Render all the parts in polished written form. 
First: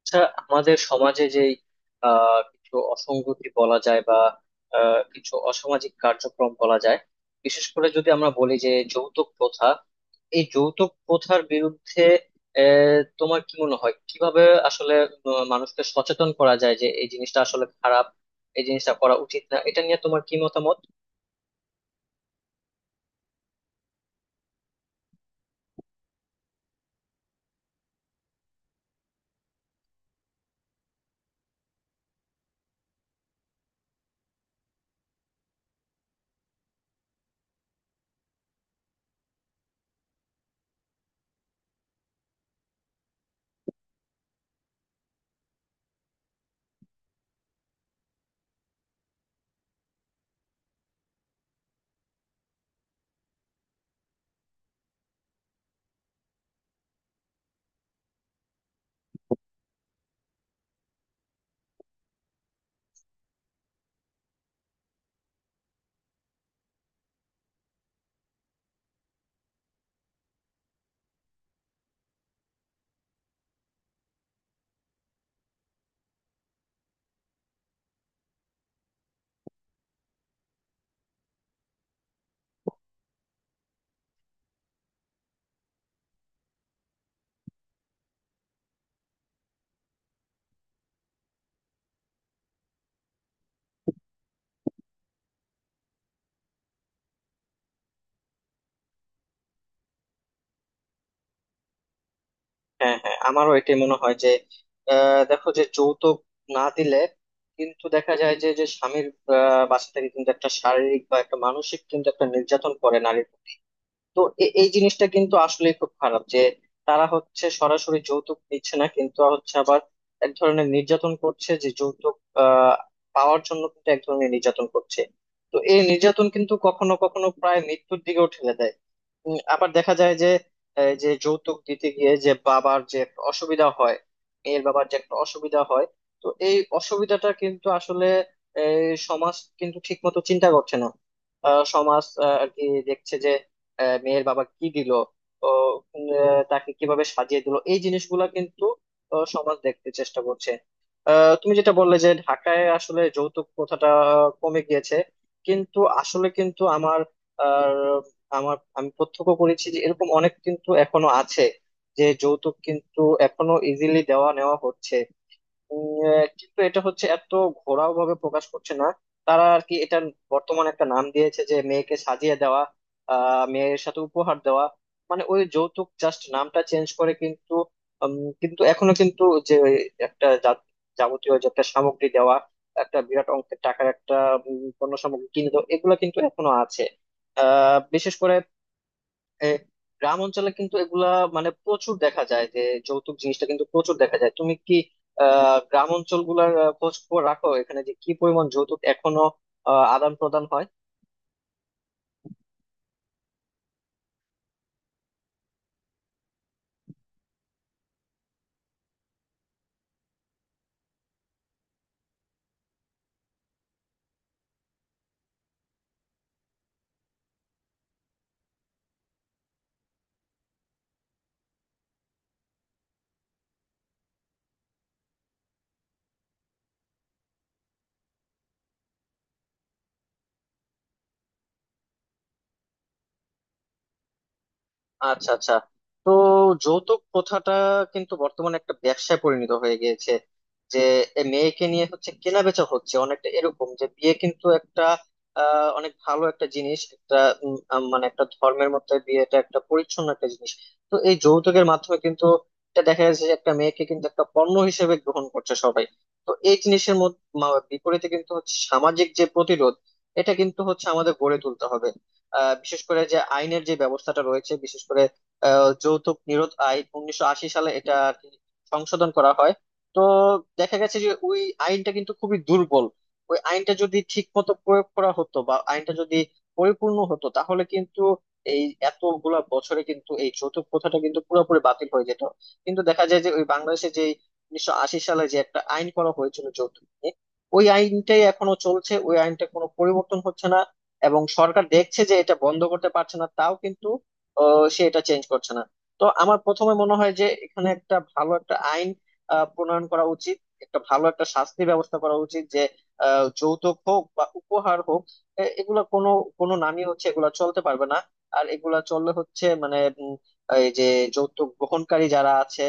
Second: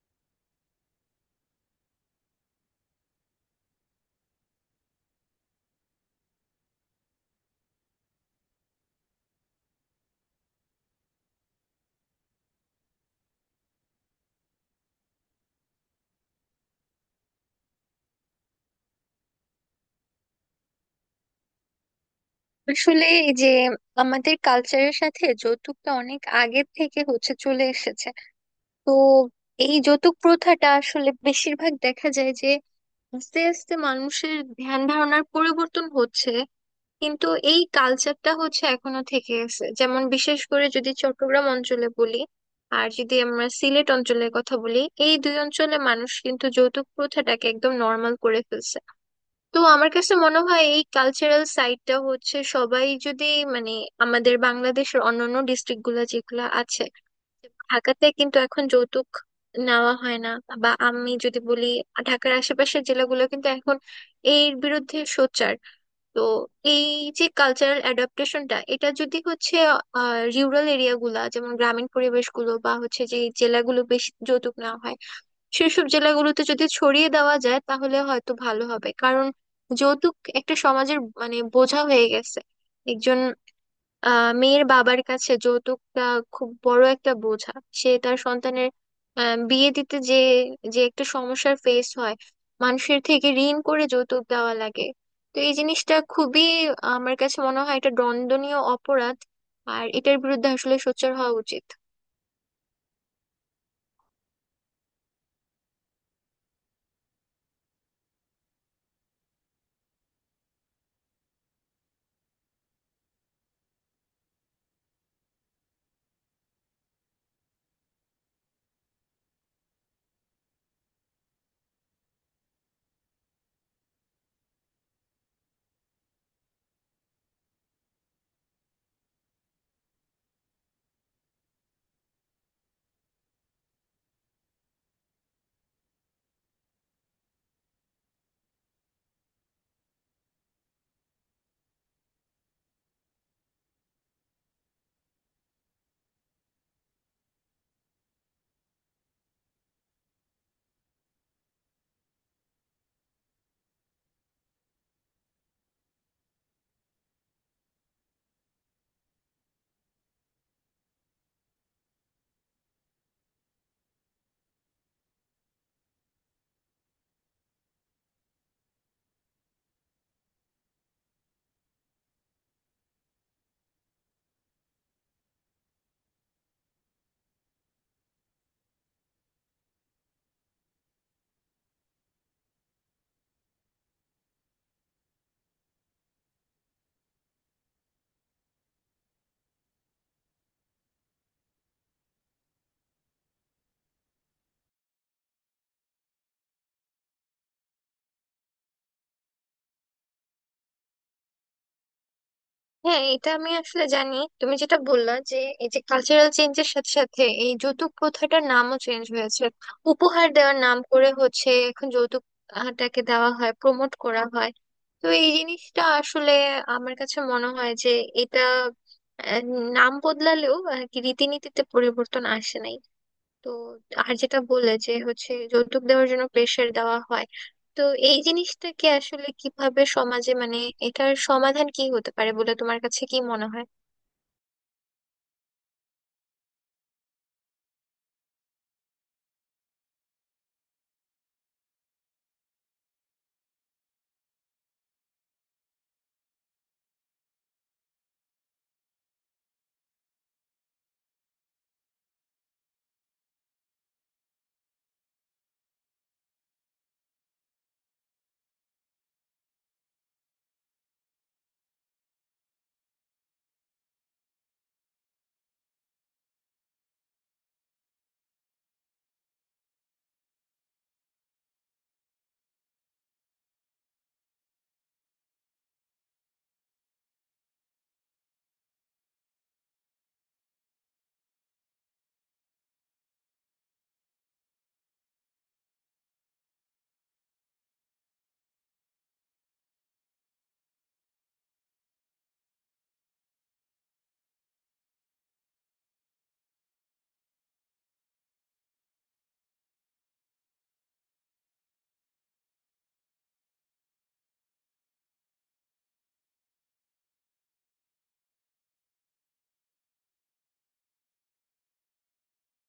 আচ্ছা, আমাদের সমাজে যেই কিছু অসঙ্গতি বলা যায় বা কিছু অসামাজিক কার্যক্রম বলা যায়। বিশেষ করে যদি আমরা বলি যে যৌতুক প্রথা, এই যৌতুক প্রথার বিরুদ্ধে তোমার কি মনে হয় কিভাবে আসলে মানুষকে সচেতন করা যায় যে এই জিনিসটা আসলে খারাপ, এই জিনিসটা করা উচিত না, এটা নিয়ে তোমার কি মতামত? আসলে এই যে আমাদের কালচারের সাথে যৌতুকটা অনেক আগের থেকে হচ্ছে চলে এসেছে। তো এই যৌতুক প্রথাটা আসলে বেশিরভাগ দেখা যায় যে আস্তে আস্তে মানুষের ধ্যান ধারণার পরিবর্তন হচ্ছে, কিন্তু এই কালচারটা হচ্ছে এখনো থেকে আছে, যেমন বিশেষ করে যদি চট্টগ্রাম অঞ্চলে বলি আর যদি আমরা সিলেট অঞ্চলের কথা বলি, এই দুই অঞ্চলে মানুষ কিন্তু যৌতুক প্রথাটাকে একদম নর্মাল করে ফেলছে। তো আমার কাছে মনে হয় এই কালচারাল সাইডটা হচ্ছে, সবাই যদি মানে আমাদের বাংলাদেশের অন্যান্য ডিস্ট্রিক্ট গুলা যেগুলো আছে, ঢাকাতে কিন্তু এখন যৌতুক নেওয়া হয় না, বা আমি যদি বলি ঢাকার আশেপাশের জেলাগুলো কিন্তু এখন এর বিরুদ্ধে সোচ্চার। তো এই যে কালচারাল অ্যাডাপ্টেশনটা এটা যদি হচ্ছে রুরাল এরিয়াগুলা যেমন গ্রামীণ পরিবেশগুলো বা হচ্ছে যে জেলাগুলো বেশি যৌতুক নেওয়া হয়, সেসব জেলাগুলোতে যদি ছড়িয়ে দেওয়া যায় তাহলে হয়তো ভালো হবে। কারণ যৌতুক একটা সমাজের মানে বোঝা হয়ে গেছে। একজন মেয়ের বাবার কাছে যৌতুকটা খুব বড় একটা বোঝা। সে তার সন্তানের বিয়ে দিতে যে যে একটা সমস্যার ফেস হয়, মানুষের থেকে ঋণ করে যৌতুক দেওয়া লাগে। তো এই জিনিসটা খুবই, আমার কাছে মনে হয় এটা দণ্ডনীয় অপরাধ, আর এটার বিরুদ্ধে আসলে সোচ্চার হওয়া উচিত। হ্যাঁ হ্যাঁ, আমারও এটাই মনে হয় যে দেখো যে যৌতুক না দিলে কিন্তু দেখা যায় যে যে স্বামীর বাসা থেকে কিন্তু একটা শারীরিক বা একটা মানসিক কিন্তু একটা নির্যাতন করে নারীর প্রতি। তো এই জিনিসটা কিন্তু আসলে খুব খারাপ যে তারা হচ্ছে সরাসরি যৌতুক দিচ্ছে না কিন্তু হচ্ছে আবার এক ধরনের নির্যাতন করছে, যে যৌতুক আহ পাওয়ার জন্য কিন্তু এক ধরনের নির্যাতন করছে। তো এই নির্যাতন কিন্তু কখনো কখনো প্রায় মৃত্যুর দিকেও ঠেলে দেয়। আবার দেখা যায় যে এই যে যৌতুক দিতে গিয়ে যে বাবার যে একটা অসুবিধা হয়, মেয়ের বাবার যে একটা অসুবিধা হয়। তো এই অসুবিধাটা কিন্তু আসলে এই সমাজ কিন্তু ঠিক মতো চিন্তা করছে না। সমাজ আর কি দেখছে যে মেয়ের বাবা কি দিল, ও তাকে কিভাবে সাজিয়ে দিল, এই জিনিসগুলা কিন্তু সমাজ দেখতে চেষ্টা করছে। তুমি যেটা বললে যে ঢাকায় আসলে যৌতুক প্রথাটা কমে গিয়েছে, কিন্তু আসলে কিন্তু আমার আমার আমি প্রত্যক্ষ করেছি যে এরকম অনেক কিন্তু এখনো আছে, যে যৌতুক কিন্তু এখনো ইজিলি দেওয়া নেওয়া হচ্ছে। কিন্তু এটা হচ্ছে এত ঘোরাও ভাবে প্রকাশ করছে না। তারা আর কি এটা বর্তমানে একটা নাম দিয়েছে যে মেয়েকে সাজিয়ে দেওয়া, মেয়ের সাথে উপহার দেওয়া, মানে ওই যৌতুক জাস্ট নামটা চেঞ্জ করে কিন্তু উম, কিন্তু এখনো কিন্তু যে ওই একটা যাবতীয় যে একটা সামগ্রী দেওয়া, একটা বিরাট অঙ্কের টাকার একটা পণ্য সামগ্রী কিনে দেওয়া, এগুলো কিন্তু এখনো আছে। বিশেষ করে এ, গ্রাম অঞ্চলে কিন্তু এগুলা মানে প্রচুর দেখা যায় যে যৌতুক জিনিসটা কিন্তু প্রচুর দেখা যায়। তুমি কি গ্রাম অঞ্চল গুলার খোঁজ খবর রাখো, এখানে যে কি পরিমাণ যৌতুক এখনো আদান প্রদান হয়? হ্যাঁ, এটা আমি আসলে জানি। তুমি যেটা বললা যে এই যে কালচারাল চেঞ্জের সাথে সাথে এই যৌতুক প্রথাটার নামও চেঞ্জ হয়েছে, উপহার দেওয়ার নাম করে হচ্ছে এখন যৌতুকটাকে দেওয়া হয়, প্রমোট করা হয়। তো এই জিনিসটা আসলে আমার কাছে মনে হয় যে এটা আহ, নাম বদলালেও আর কি রীতিনীতিতে পরিবর্তন আসে নাই। তো আর যেটা বললে যে হচ্ছে যৌতুক দেওয়ার জন্য প্রেশার দেওয়া হয়, তো এই জিনিসটাকে আসলে কিভাবে সমাজে মানে এটার সমাধান কি হতে পারে বলে তোমার কাছে কি মনে হয়? আচ্ছা আচ্ছা, তো যৌতুক প্রথাটা কিন্তু বর্তমানে একটা ব্যবসায় পরিণত হয়ে গিয়েছে, যে এ মেয়েকে নিয়ে হচ্ছে কেনা বেচা হচ্ছে অনেকটা এরকম। যে বিয়ে কিন্তু একটা অনেক ভালো একটা জিনিস, একটা মানে একটা ধর্মের মধ্যে বিয়েটা একটা পরিচ্ছন্ন একটা জিনিস। তো এই যৌতুকের মাধ্যমে কিন্তু এটা দেখা যাচ্ছে যে একটা মেয়েকে কিন্তু একটা পণ্য হিসেবে গ্রহণ করছে সবাই। তো এই জিনিসের মধ্যে বিপরীতে কিন্তু হচ্ছে সামাজিক যে প্রতিরোধ, এটা কিন্তু হচ্ছে আমাদের গড়ে তুলতে হবে। বিশেষ করে যে আইনের যে ব্যবস্থাটা রয়েছে, বিশেষ করে যৌতুক নিরোধ আইন 1980 সালে এটা আর কি সংশোধন করা হয়। তো দেখা গেছে যে ওই আইনটা কিন্তু খুবই দুর্বল। ওই আইনটা যদি ঠিক মতো প্রয়োগ করা হতো বা আইনটা যদি পরিপূর্ণ হতো তাহলে কিন্তু এই এতগুলা বছরে কিন্তু এই যৌতুক প্রথাটা কিন্তু পুরোপুরি বাতিল হয়ে যেত। কিন্তু দেখা যায় যে ওই বাংলাদেশে যে 1980 সালে যে একটা আইন করা হয়েছিল যৌতুক নিয়ে, ওই আইনটাই এখনো চলছে, ওই আইনটা কোনো পরিবর্তন হচ্ছে না। এবং সরকার দেখছে যে এটা বন্ধ করতে পারছে না, তাও কিন্তু সে এটা চেঞ্জ করছে না। তো আমার প্রথমে মনে হয় যে এখানে একটা ভালো একটা আইন প্রণয়ন করা উচিত, একটা ভালো একটা শাস্তির ব্যবস্থা করা উচিত যে যৌতুক হোক বা উপহার হোক এগুলা কোনো কোনো নামই হচ্ছে এগুলা চলতে পারবে না। আর এগুলা চললে হচ্ছে মানে উম, এই যে যৌতুক গ্রহণকারী যারা আছে,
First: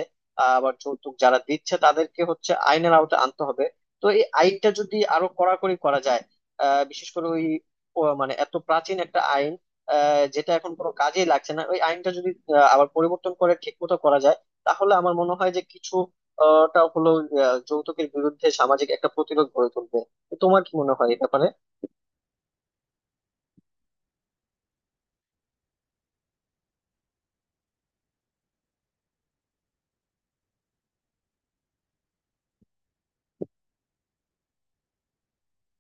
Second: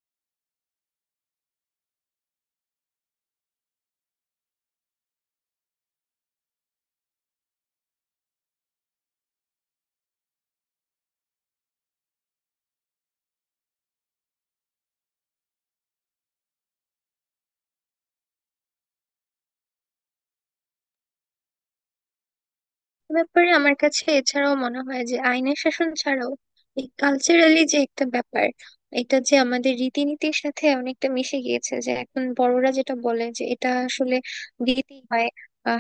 আবার যৌতুক যারা দিচ্ছে, তাদেরকে হচ্ছে আইনের আওতায় আনতে হবে। তো এই আইনটা যদি আরো কড়াকড়ি করা যায়, বিশেষ করে ওই ও মানে এত প্রাচীন একটা আইন যেটা এখন কোনো কাজেই লাগছে না, ওই আইনটা যদি আবার পরিবর্তন করে ঠিক মতো করা যায় তাহলে আমার মনে হয় যে কিছু টা হলো যৌতুকের বিরুদ্ধে সামাজিক একটা প্রতিরোধ গড়ে তুলবে। তো তোমার কি মনে হয় এই ব্যাপারে? এ ব্যাপারে আমার কাছে এছাড়াও মনে হয় যে আইনের শাসন ছাড়াও এই কালচারালি যে একটা ব্যাপার, এটা যে আমাদের রীতিনীতির সাথে অনেকটা মিশে গিয়েছে যে এখন বড়রা যেটা বলে যে এটা আসলে দিতেই হয়।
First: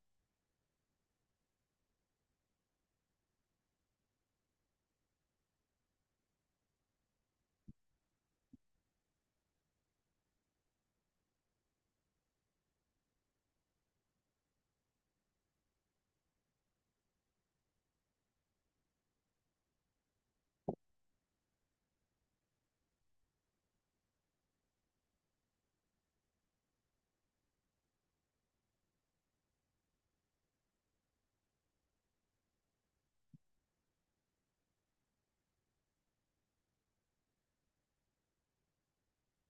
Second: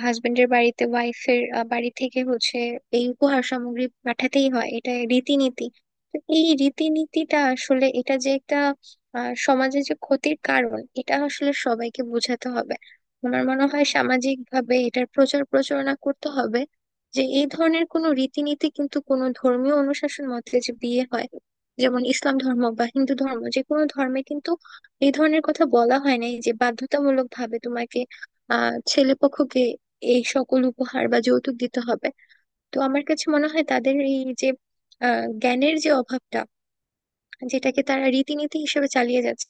হাজবেন্ডের বাড়িতে ওয়াইফের বাড়ি থেকে হচ্ছে এই উপহার সামগ্রী পাঠাতেই হয়, এটা রীতিনীতি। তো এই রীতিনীতিটা আসলে এটা যে একটা সমাজে যে ক্ষতির কারণ, এটা আসলে সবাইকে বোঝাতে হবে। আমার মনে হয় সামাজিক ভাবে এটার প্রচার প্রচারণা করতে হবে যে এই ধরনের কোনো রীতিনীতি কিন্তু কোনো ধর্মীয় অনুশাসন মতে যে বিয়ে হয় যেমন ইসলাম ধর্ম বা হিন্দু ধর্ম, যে কোনো ধর্মে কিন্তু এই ধরনের কথা বলা হয় নাই যে বাধ্যতামূলক ভাবে তোমাকে ছেলে পক্ষকে এই সকল উপহার বা যৌতুক দিতে হবে। তো আমার কাছে মনে হয় তাদের এই যে জ্ঞানের যে অভাবটা, যেটাকে তারা রীতিনীতি হিসেবে চালিয়ে যাচ্ছে,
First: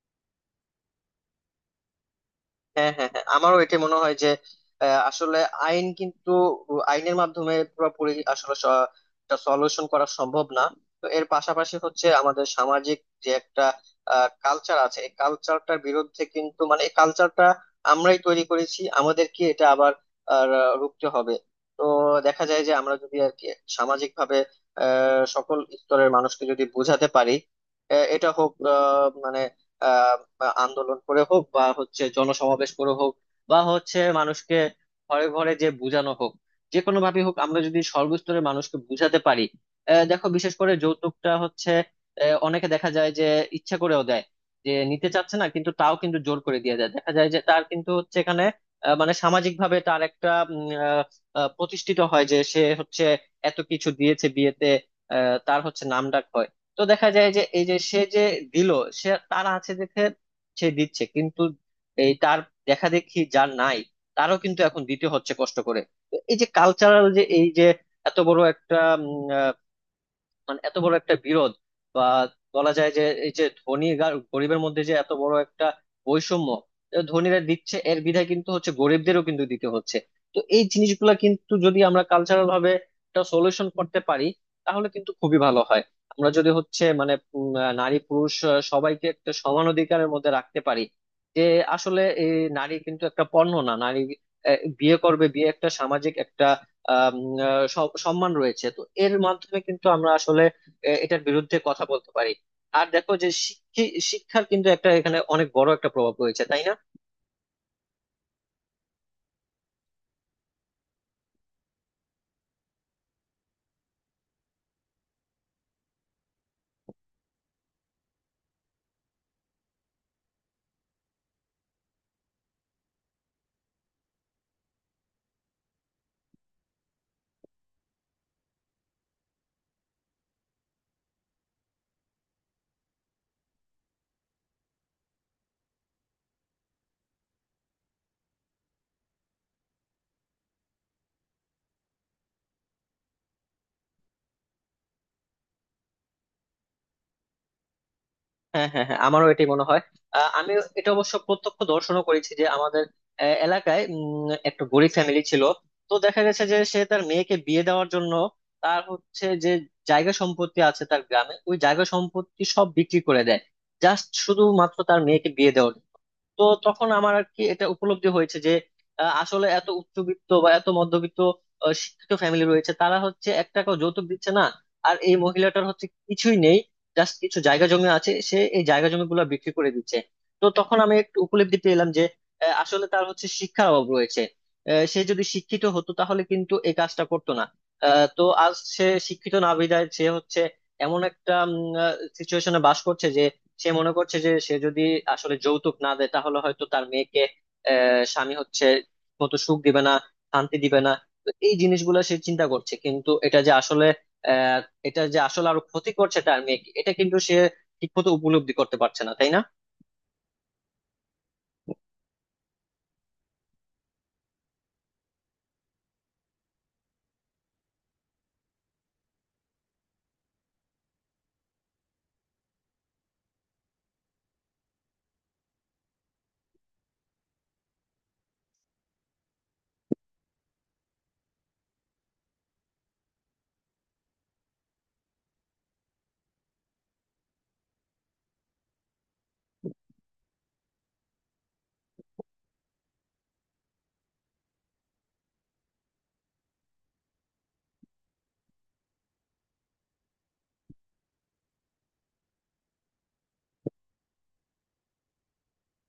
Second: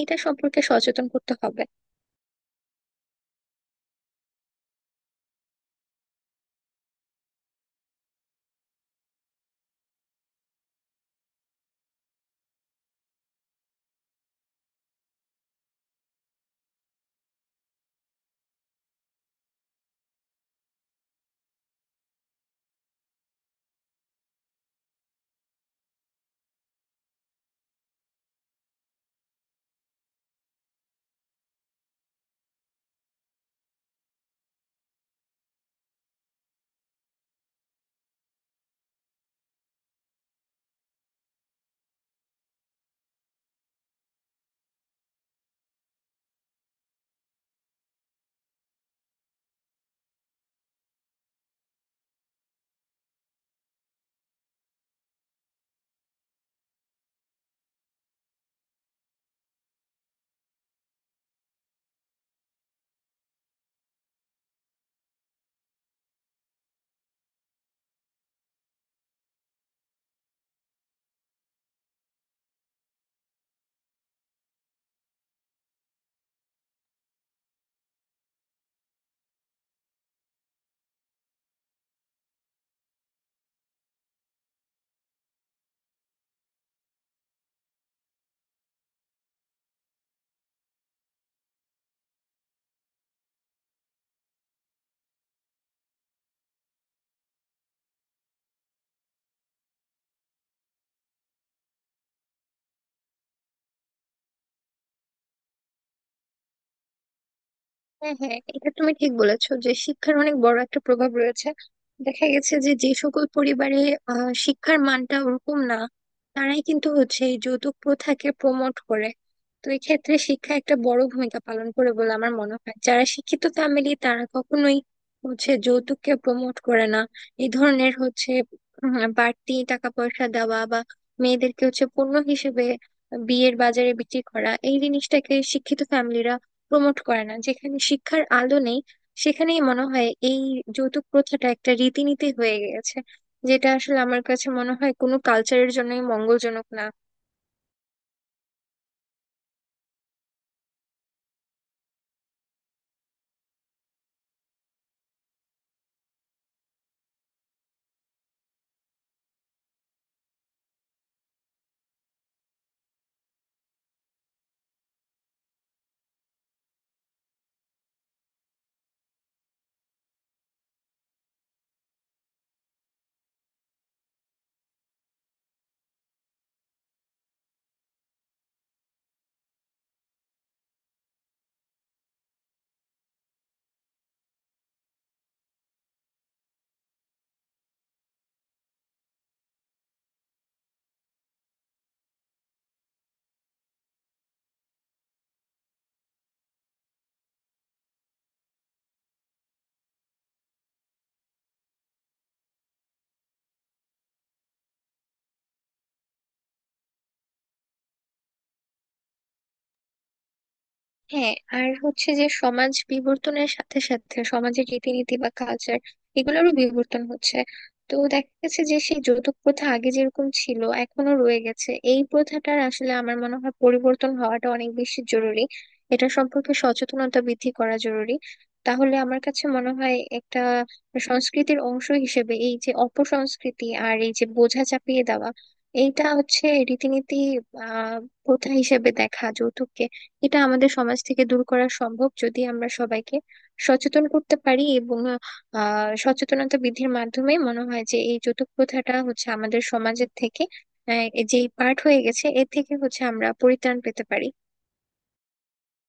এটা সম্পর্কে সচেতন করতে হবে। হ্যাঁ হ্যাঁ হ্যাঁ, আমারও এটা মনে হয় যে আসলে আইন কিন্তু আইনের মাধ্যমে পুরোপুরি আসলে সলিউশন করা সম্ভব না। তো এর পাশাপাশি হচ্ছে আমাদের সামাজিক যে একটা কালচার আছে, এই কালচারটার বিরুদ্ধে কিন্তু মানে এই কালচারটা আমরাই তৈরি করেছি, আমাদেরকে এটা আবার রুখতে হবে। তো দেখা যায় যে আমরা যদি আর কি সামাজিক ভাবে সকল স্তরের মানুষকে যদি বোঝাতে পারি, এটা হোক মানে বা আন্দোলন করে হোক বা হচ্ছে জনসমাবেশ করে হোক বা হচ্ছে মানুষকে ঘরে ঘরে যে বুঝানো হোক, যে কোনো ভাবে হোক আমরা যদি সর্বস্তরের মানুষকে বুঝাতে পারি। দেখো বিশেষ করে যৌতুকটা হচ্ছে অনেকে দেখা যায় যে ইচ্ছা করেও দেয়, যে নিতে চাচ্ছে না কিন্তু তাও কিন্তু জোর করে দিয়ে দেয়। দেখা যায় যে তার কিন্তু হচ্ছে এখানে মানে সামাজিক ভাবে তার একটা প্রতিষ্ঠিত হয় যে সে হচ্ছে এত কিছু দিয়েছে বিয়েতে, তার হচ্ছে নাম ডাক হয়। তো দেখা যায় যে এই যে সে যে দিল, সে তার আছে দেখে সে দিচ্ছে কিন্তু এই তার দেখা দেখি যার নাই, তারও কিন্তু এখন দিতে হচ্ছে কষ্ট করে। তো এই যে কালচারাল যে এই যে এত বড় একটা মানে এত বড় একটা বিরোধ বা বলা যায় যে এই যে ধনী আর গরিবের মধ্যে যে এত বড় একটা বৈষম্য, এ ধনীরা দিচ্ছে এর বিধায় কিন্তু হচ্ছে গরিবদেরও কিন্তু দিতে হচ্ছে। তো এই জিনিসগুলা কিন্তু যদি আমরা কালচারাল ভাবে একটা সলিউশন করতে পারি তাহলে কিন্তু খুবই ভালো হয়। আমরা যদি হচ্ছে মানে নারী পুরুষ সবাইকে একটা সমান অধিকারের মধ্যে রাখতে পারি যে আসলে এই নারী কিন্তু একটা পণ্য না, নারী বিয়ে করবে, বিয়ে একটা সামাজিক একটা আম, সম্মান রয়েছে। তো এর মাধ্যমে কিন্তু আমরা আসলে এটার বিরুদ্ধে কথা বলতে পারি। আর দেখো যে শিক্ষার কিন্তু একটা এখানে অনেক বড় একটা প্রভাব রয়েছে, তাই না? হ্যাঁ, হ্যাঁ, এটা তুমি ঠিক বলেছো যে শিক্ষার অনেক বড় একটা প্রভাব রয়েছে। দেখা গেছে যে যে সকল পরিবারে শিক্ষার মানটা ওরকম না, তারাই কিন্তু হচ্ছে এই যৌতুক প্রথাকে প্রমোট করে। তো এই ক্ষেত্রে শিক্ষা একটা বড় ভূমিকা পালন করে বলে আমার মনে হয়। যারা শিক্ষিত ফ্যামিলি তারা কখনোই হচ্ছে যৌতুককে প্রমোট করে না। এই ধরনের হচ্ছে বাড়তি টাকা পয়সা দেওয়া বা মেয়েদেরকে হচ্ছে পণ্য হিসেবে বিয়ের বাজারে বিক্রি করা, এই জিনিসটাকে শিক্ষিত ফ্যামিলিরা প্রমোট করে না। যেখানে শিক্ষার আলো নেই সেখানেই মনে হয় এই যৌতুক প্রথাটা একটা রীতিনীতি হয়ে গেছে, যেটা আসলে আমার কাছে মনে হয় কোনো কালচারের জন্যই মঙ্গলজনক না। হ্যাঁ হ্যাঁ হ্যাঁ, আমারও এটাই মনে হয়। আমি এটা অবশ্য প্রত্যক্ষ দর্শনও করেছি যে আমাদের এলাকায় একটা গরিব ফ্যামিলি ছিল। তো দেখা গেছে যে সে তার মেয়েকে বিয়ে দেওয়ার জন্য তার হচ্ছে যে জায়গা সম্পত্তি আছে তার গ্রামে, ওই জায়গা সম্পত্তি সব বিক্রি করে দেয় জাস্ট শুধুমাত্র তার মেয়েকে বিয়ে দেওয়ার জন্য। তো তখন আমার আর কি এটা উপলব্ধি হয়েছে যে আসলে এত উচ্চবিত্ত বা এত মধ্যবিত্ত শিক্ষিত ফ্যামিলি রয়েছে, তারা হচ্ছে এক টাকাও যৌতুক দিচ্ছে না। আর এই মহিলাটার হচ্ছে কিছুই নেই, জাস্ট কিছু জায়গা জমি আছে, সে এই জায়গা জমি গুলো বিক্রি করে দিচ্ছে। তো তখন আমি একটু উপলব্ধি পেলাম যে আসলে তার হচ্ছে শিক্ষার অভাব রয়েছে। সে যদি শিক্ষিত হতো তাহলে কিন্তু এই কাজটা করতো না। তো আজ সে শিক্ষিত না বিধায় সে হচ্ছে এমন একটা সিচুয়েশনে বাস করছে। সে মনে করছে যে সে যদি আসলে যৌতুক না দেয় তাহলে হয়তো তার মেয়েকে স্বামী হচ্ছে মতো সুখ দিবে না, শান্তি দিবে না। তো এই জিনিসগুলো সে চিন্তা করছে, কিন্তু এটা যে আসলে আহ এটা যে আসলে আরো ক্ষতি করছে তার মেয়েকে, এটা কিন্তু সে ঠিক মতো উপলব্ধি করতে পারছে না, তাই না? হ্যাঁ, আর হচ্ছে যে সমাজ বিবর্তনের সাথে সাথে সমাজের রীতিনীতি বা কালচার এগুলোরও বিবর্তন হচ্ছে। তো দেখা গেছে যে সেই যৌতুক প্রথা আগে যেরকম ছিল এখনো রয়ে গেছে, এই প্রথাটার আসলে আমার মনে হয় পরিবর্তন হওয়াটা অনেক বেশি জরুরি, এটা সম্পর্কে সচেতনতা বৃদ্ধি করা জরুরি। তাহলে আমার কাছে মনে হয় একটা সংস্কৃতির অংশ হিসেবে এই যে অপসংস্কৃতি আর এই যে বোঝা চাপিয়ে দেওয়া, এইটা হচ্ছে রীতিনীতি আহ প্রথা হিসেবে দেখা যৌতুককে, এটা আমাদের সমাজ থেকে দূর করা সম্ভব যদি আমরা সবাইকে সচেতন করতে পারি। এবং সচেতনতা বৃদ্ধির মাধ্যমে মনে হয় যে এই যৌতুক প্রথাটা হচ্ছে আমাদের সমাজের থেকে যে পার্ট হয়ে গেছে এর থেকে হচ্ছে আমরা পরিত্রাণ পেতে পারি।